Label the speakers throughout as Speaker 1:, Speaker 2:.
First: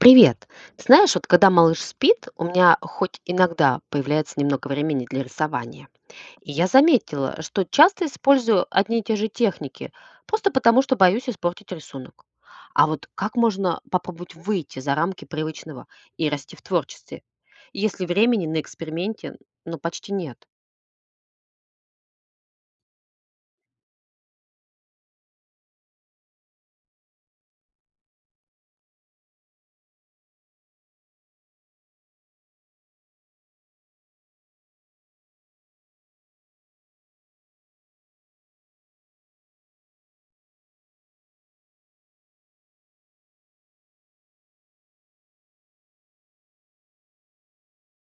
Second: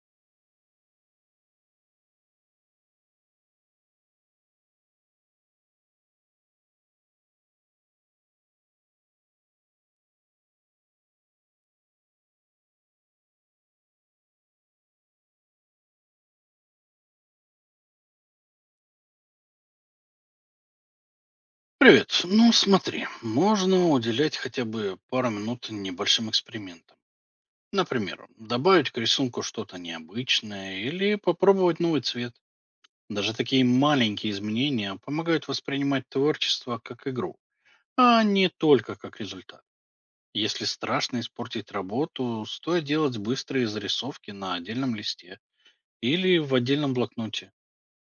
Speaker 1: Привет. Знаешь, вот когда малыш спит, у меня хоть иногда появляется немного времени для рисования. И я заметила, что часто использую одни и те же техники, просто потому что боюсь испортить рисунок. А вот как можно попробовать выйти за рамки привычного и расти в творчестве, если времени на эксперименте, ну, почти нет?
Speaker 2: Привет. Ну, смотри, можно уделять хотя бы пару минут небольшим экспериментам. Например, добавить к рисунку что-то необычное или попробовать новый цвет. Даже такие маленькие изменения помогают воспринимать творчество как игру, а не только как результат. Если страшно испортить работу, стоит делать быстрые зарисовки на отдельном листе или в отдельном блокноте.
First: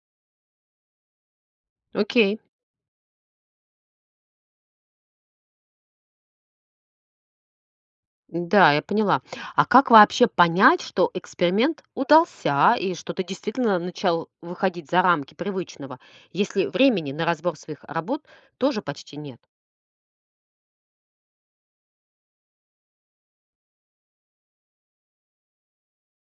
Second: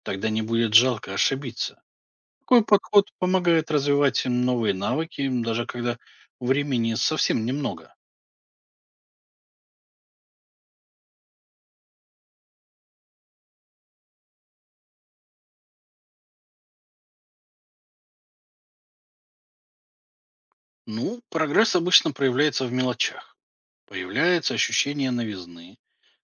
Speaker 2: Тогда не будет жалко ошибиться.
Speaker 1: Окей.
Speaker 2: Такой подход помогает развивать им новые навыки, даже когда времени совсем немного.
Speaker 1: Да, я поняла. А как вообще понять, что эксперимент удался и что ты действительно начал выходить за рамки привычного, если времени на разбор своих работ тоже почти нет?
Speaker 2: Ну, прогресс обычно проявляется в мелочах. Появляется ощущение новизны,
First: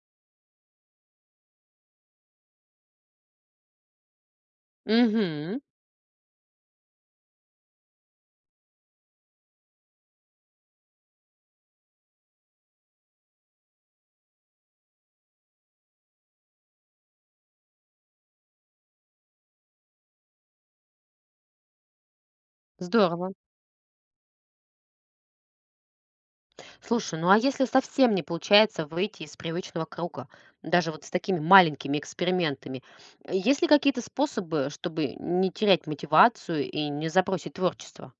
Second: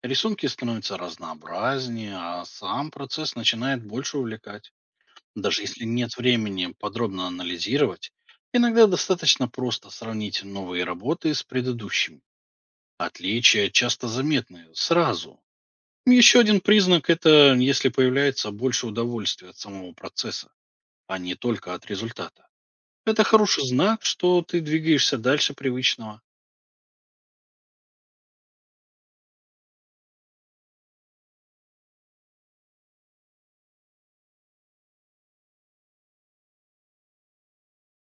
Speaker 2: рисунки становятся разнообразнее, а сам процесс начинает больше увлекать.
Speaker 1: Угу,
Speaker 2: Даже если нет времени подробно анализировать, иногда достаточно просто сравнить новые работы с предыдущими. Отличия часто заметны сразу. Еще один признак – это если появляется больше удовольствия от самого процесса, а не только от результата. Это
Speaker 1: здорово.
Speaker 2: хороший знак, что ты двигаешься дальше привычного.
Speaker 1: Слушай, ну а если совсем не получается выйти из привычного круга, даже вот с такими маленькими экспериментами, есть ли какие-то способы, чтобы не терять мотивацию и не забросить творчество?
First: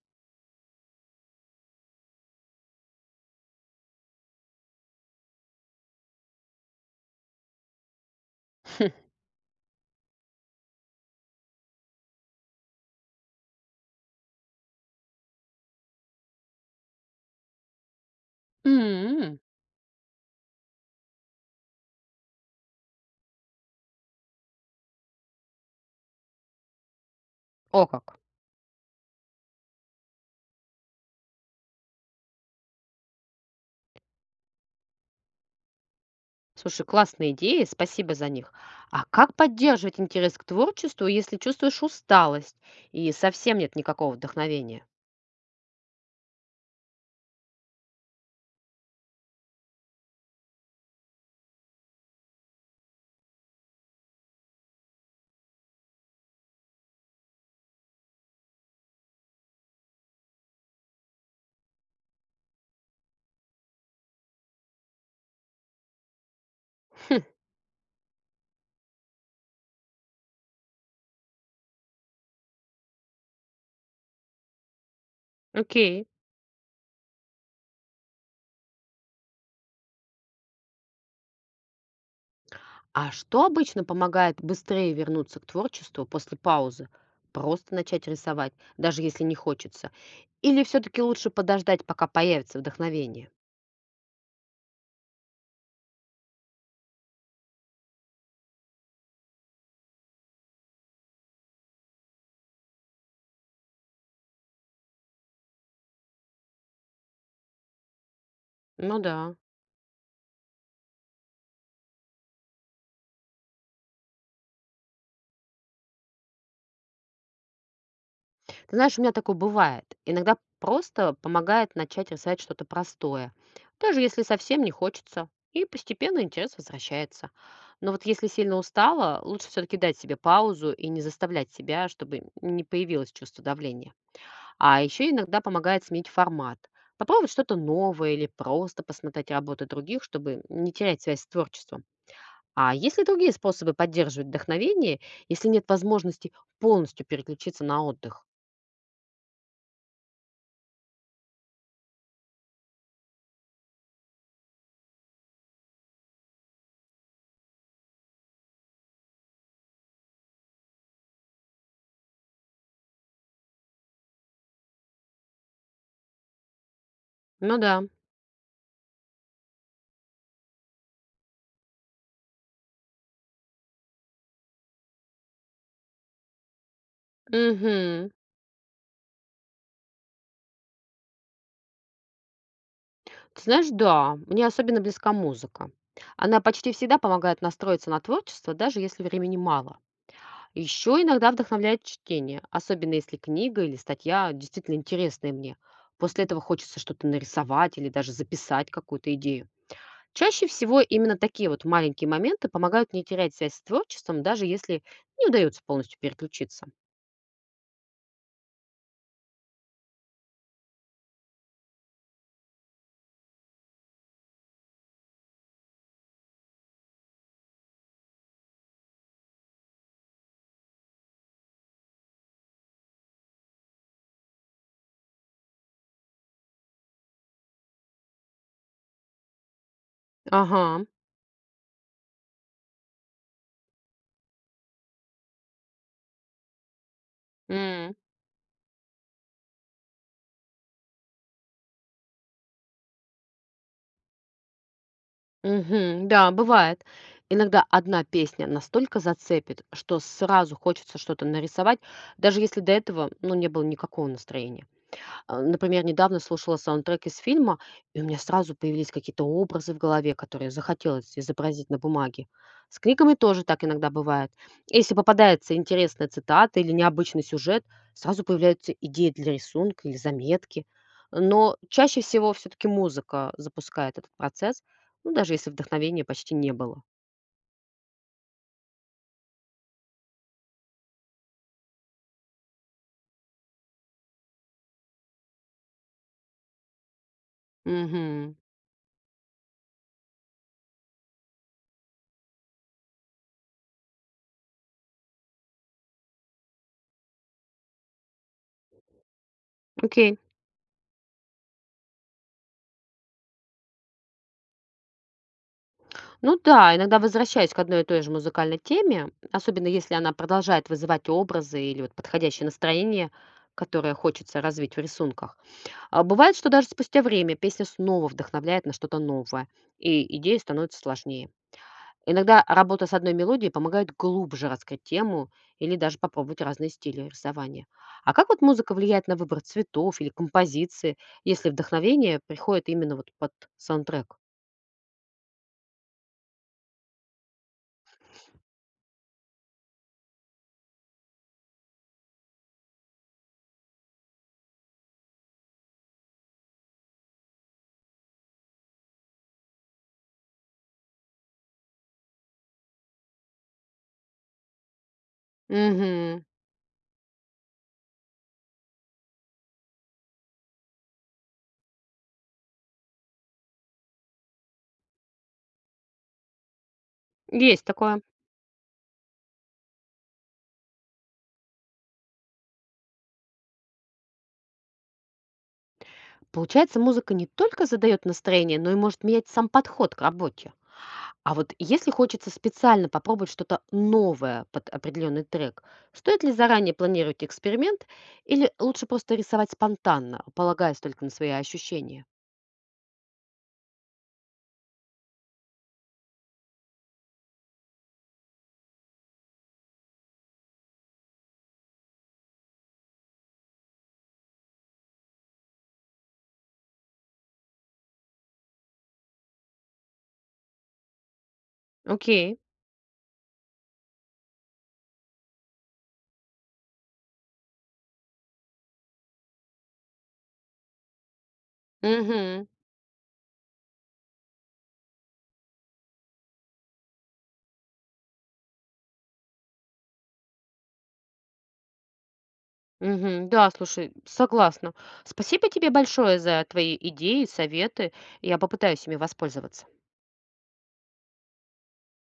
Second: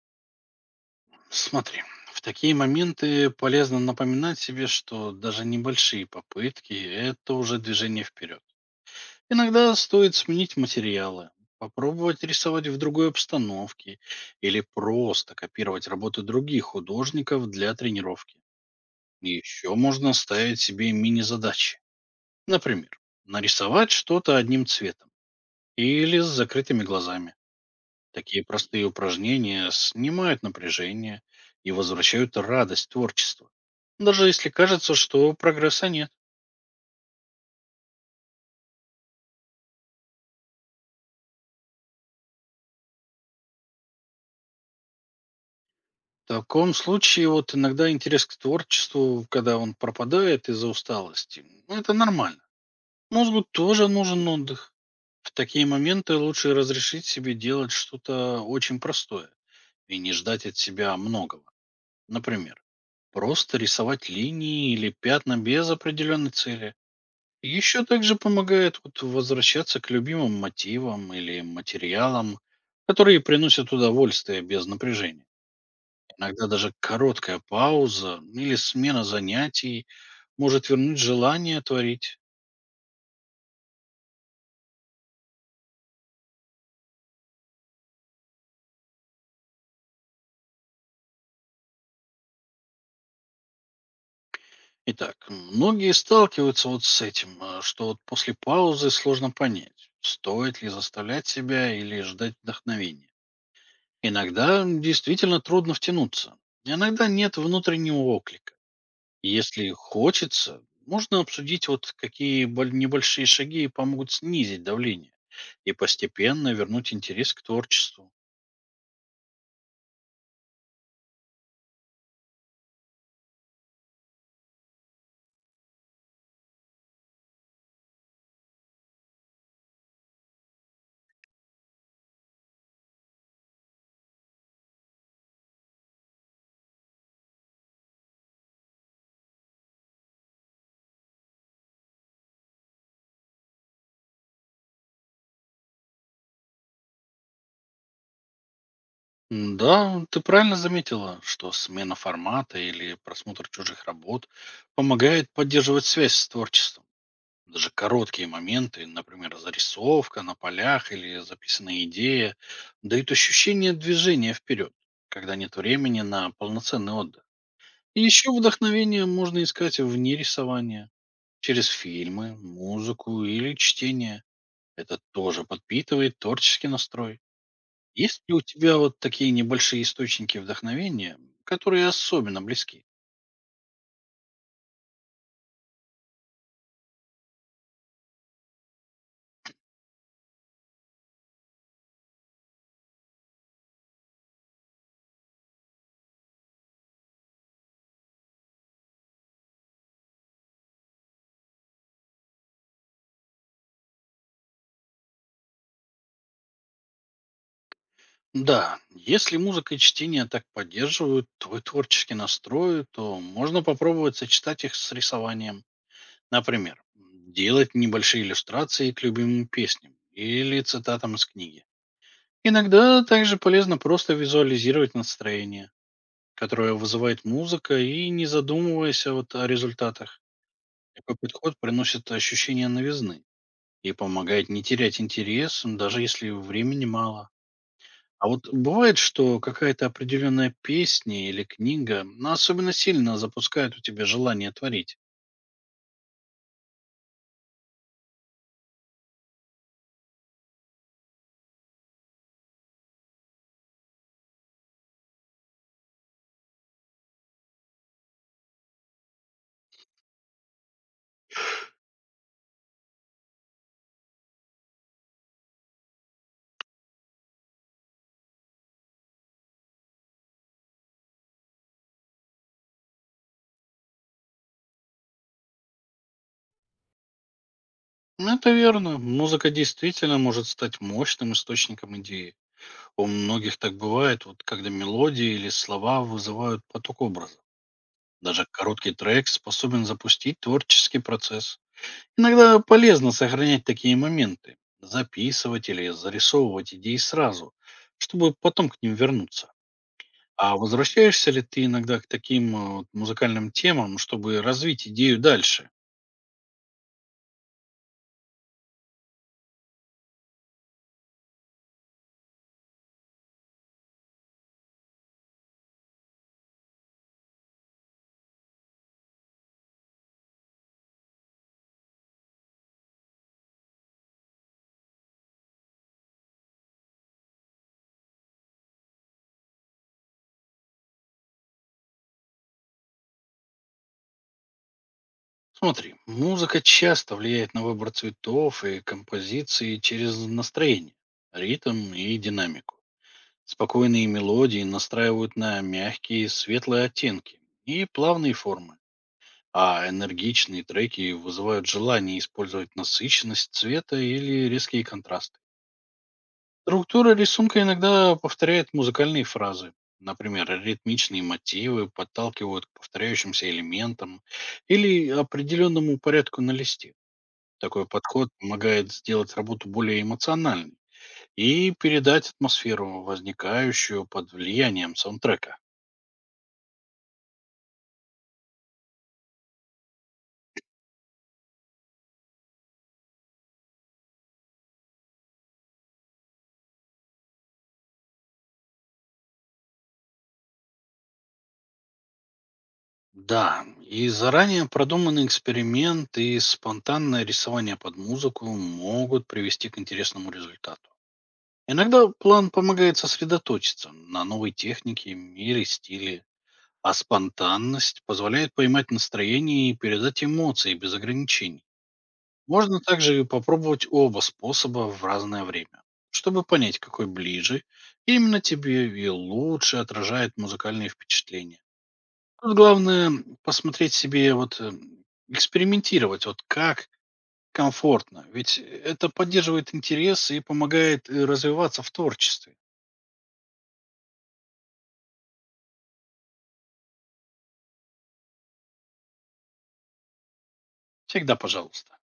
Speaker 2: Смотри, в такие моменты полезно напоминать себе, что даже небольшие попытки – это уже движение вперед. Иногда стоит сменить материалы, попробовать рисовать в другой обстановке или просто копировать работы других художников для тренировки.
Speaker 1: М.
Speaker 2: Еще можно ставить себе мини-задачи. Например, нарисовать что-то одним цветом или с закрытыми глазами.
Speaker 1: О как.
Speaker 2: Такие простые упражнения снимают напряжение и возвращают радость творчества. Даже если кажется, что прогресса нет.
Speaker 1: Слушай, классные идеи, спасибо за них. А как поддерживать интерес к творчеству, если чувствуешь усталость и совсем нет никакого вдохновения?
Speaker 2: В таком случае вот иногда интерес к творчеству, когда он пропадает из-за усталости, ну, это нормально. Мозгу тоже нужен отдых. В такие моменты лучше разрешить себе делать что-то очень простое и не ждать от себя многого. Например, просто рисовать линии или пятна без определенной цели.
Speaker 1: Хм,
Speaker 2: Еще также помогает вот возвращаться к любимым мотивам или материалам, которые приносят удовольствие без напряжения.
Speaker 1: окей.
Speaker 2: Иногда даже короткая пауза или смена занятий может вернуть желание творить.
Speaker 1: А что обычно помогает быстрее вернуться к творчеству после паузы? Просто начать рисовать, даже если не хочется. Или все-таки лучше подождать, пока появится вдохновение?
Speaker 2: Итак, многие сталкиваются вот с этим, что вот после паузы сложно понять, стоит ли заставлять себя или ждать вдохновения. Иногда действительно трудно втянуться, иногда нет внутреннего оклика.
Speaker 1: Ну да.
Speaker 2: Если хочется, можно обсудить, вот какие небольшие шаги помогут снизить давление и постепенно вернуть интерес к творчеству.
Speaker 1: Ты знаешь, у меня такое бывает. Иногда просто помогает начать рисовать что-то простое, даже если совсем не хочется. И постепенно интерес возвращается. Но вот если сильно устала, лучше все-таки дать себе паузу и не заставлять себя, чтобы не появилось чувство давления. А еще иногда помогает сменить формат. Попробовать что-то новое или просто посмотреть работы других, чтобы не терять связь с творчеством. А есть ли другие способы поддерживать вдохновение, если нет возможности полностью переключиться на отдых?
Speaker 2: Да, ты правильно заметила, что смена формата или просмотр чужих работ помогает поддерживать связь с творчеством. Даже короткие моменты, например, зарисовка на полях или записанная идея, дают ощущение движения вперед, когда нет времени на полноценный отдых.
Speaker 1: Ну да.
Speaker 2: И еще вдохновение можно искать вне рисования через фильмы, музыку или чтение. Это тоже подпитывает творческий настрой.
Speaker 1: Мгм.
Speaker 2: Есть ли у тебя вот такие небольшие источники вдохновения, которые особенно близки?
Speaker 1: Ты знаешь, да, мне особенно близка музыка. Она почти всегда помогает настроиться на творчество, даже если времени мало. Еще иногда вдохновляет чтение, особенно если книга или статья действительно интересная мне. После этого хочется что-то нарисовать или даже записать какую-то идею. Чаще всего именно такие вот маленькие моменты помогают не терять связь с творчеством, даже если не удается полностью переключиться.
Speaker 2: Да, если музыка и чтение так поддерживают твой творческий настрой, то можно попробовать сочетать их с рисованием. Например, делать небольшие иллюстрации к любимым песням или цитатам из книги. Иногда также полезно просто визуализировать настроение, которое вызывает музыка, и не задумываясь вот о результатах.
Speaker 1: Ага.
Speaker 2: Такой подход приносит ощущение новизны и помогает не терять интерес, даже если времени мало.
Speaker 1: М.
Speaker 2: А вот бывает, что какая-то определенная песня или книга, ну, особенно сильно запускает у тебя желание творить.
Speaker 1: Мгм. Да, бывает. Иногда одна песня настолько зацепит, что сразу хочется что-то нарисовать, даже если до этого, ну, не было никакого настроения. А, например, недавно слушала саундтрек из фильма, и у меня сразу появились какие-то образы в голове, которые захотелось изобразить на бумаге. С книгами тоже так иногда бывает. Если попадается интересная цитата или необычный сюжет, сразу появляются идеи для рисунка или заметки. Но чаще всего все-таки музыка запускает этот процесс, ну, даже если вдохновения почти не было.
Speaker 2: Ну, это верно. Музыка действительно может стать мощным источником идеи. У многих так бывает, вот когда мелодии или слова вызывают поток образа.
Speaker 1: Угу.
Speaker 2: Даже короткий трек способен запустить творческий процесс. Иногда полезно сохранять такие моменты, записывать или зарисовывать идеи сразу, чтобы потом к ним вернуться.
Speaker 1: Окей.
Speaker 2: А возвращаешься ли ты иногда к таким, вот музыкальным темам, чтобы развить идею дальше?
Speaker 1: Ну да, иногда возвращаюсь к одной и той же музыкальной теме, особенно если она продолжает вызывать образы или вот подходящее настроение, которое хочется развить в рисунках. А бывает, что даже спустя время песня снова вдохновляет на что-то новое, и идея становится сложнее. Иногда работа с одной мелодией помогает глубже раскрыть тему или даже попробовать разные стили рисования. А как вот музыка влияет на выбор цветов или композиции, если вдохновение приходит именно вот под саундтрек?
Speaker 2: Смотри, музыка часто влияет на выбор цветов и композиции через настроение, ритм и динамику. Спокойные мелодии настраивают на мягкие, светлые оттенки и плавные формы. А энергичные треки вызывают желание использовать насыщенность цвета или резкие контрасты.
Speaker 1: Угу,
Speaker 2: Структура рисунка иногда повторяет музыкальные фразы. Например, ритмичные мотивы подталкивают к повторяющимся элементам или определенному порядку на листе.
Speaker 1: есть
Speaker 2: Такой
Speaker 1: такое.
Speaker 2: подход помогает сделать работу более эмоциональной и передать атмосферу, возникающую под влиянием саундтрека.
Speaker 1: Получается, музыка не только задает настроение, но и может менять сам подход к работе. А вот если хочется специально попробовать что-то новое под определенный трек, стоит ли заранее планировать эксперимент или лучше просто рисовать спонтанно, полагаясь только на свои ощущения?
Speaker 2: Да, и заранее продуманный эксперимент, и спонтанное рисование под музыку могут привести к интересному результату. Иногда план помогает сосредоточиться на новой технике или стиле, а спонтанность позволяет поймать настроение и передать эмоции без ограничений.
Speaker 1: Окей.
Speaker 2: Можно также попробовать оба способа в разное время, чтобы понять, какой ближе именно тебе и лучше отражает музыкальные впечатления.
Speaker 1: Угу.
Speaker 2: Тут главное посмотреть себе, экспериментировать, вот как комфортно. Ведь это поддерживает интерес и помогает развиваться в творчестве.
Speaker 1: Угу. Да, слушай, согласна. Спасибо тебе большое за твои идеи, советы. Я попытаюсь ими воспользоваться.
Speaker 2: Всегда пожалуйста.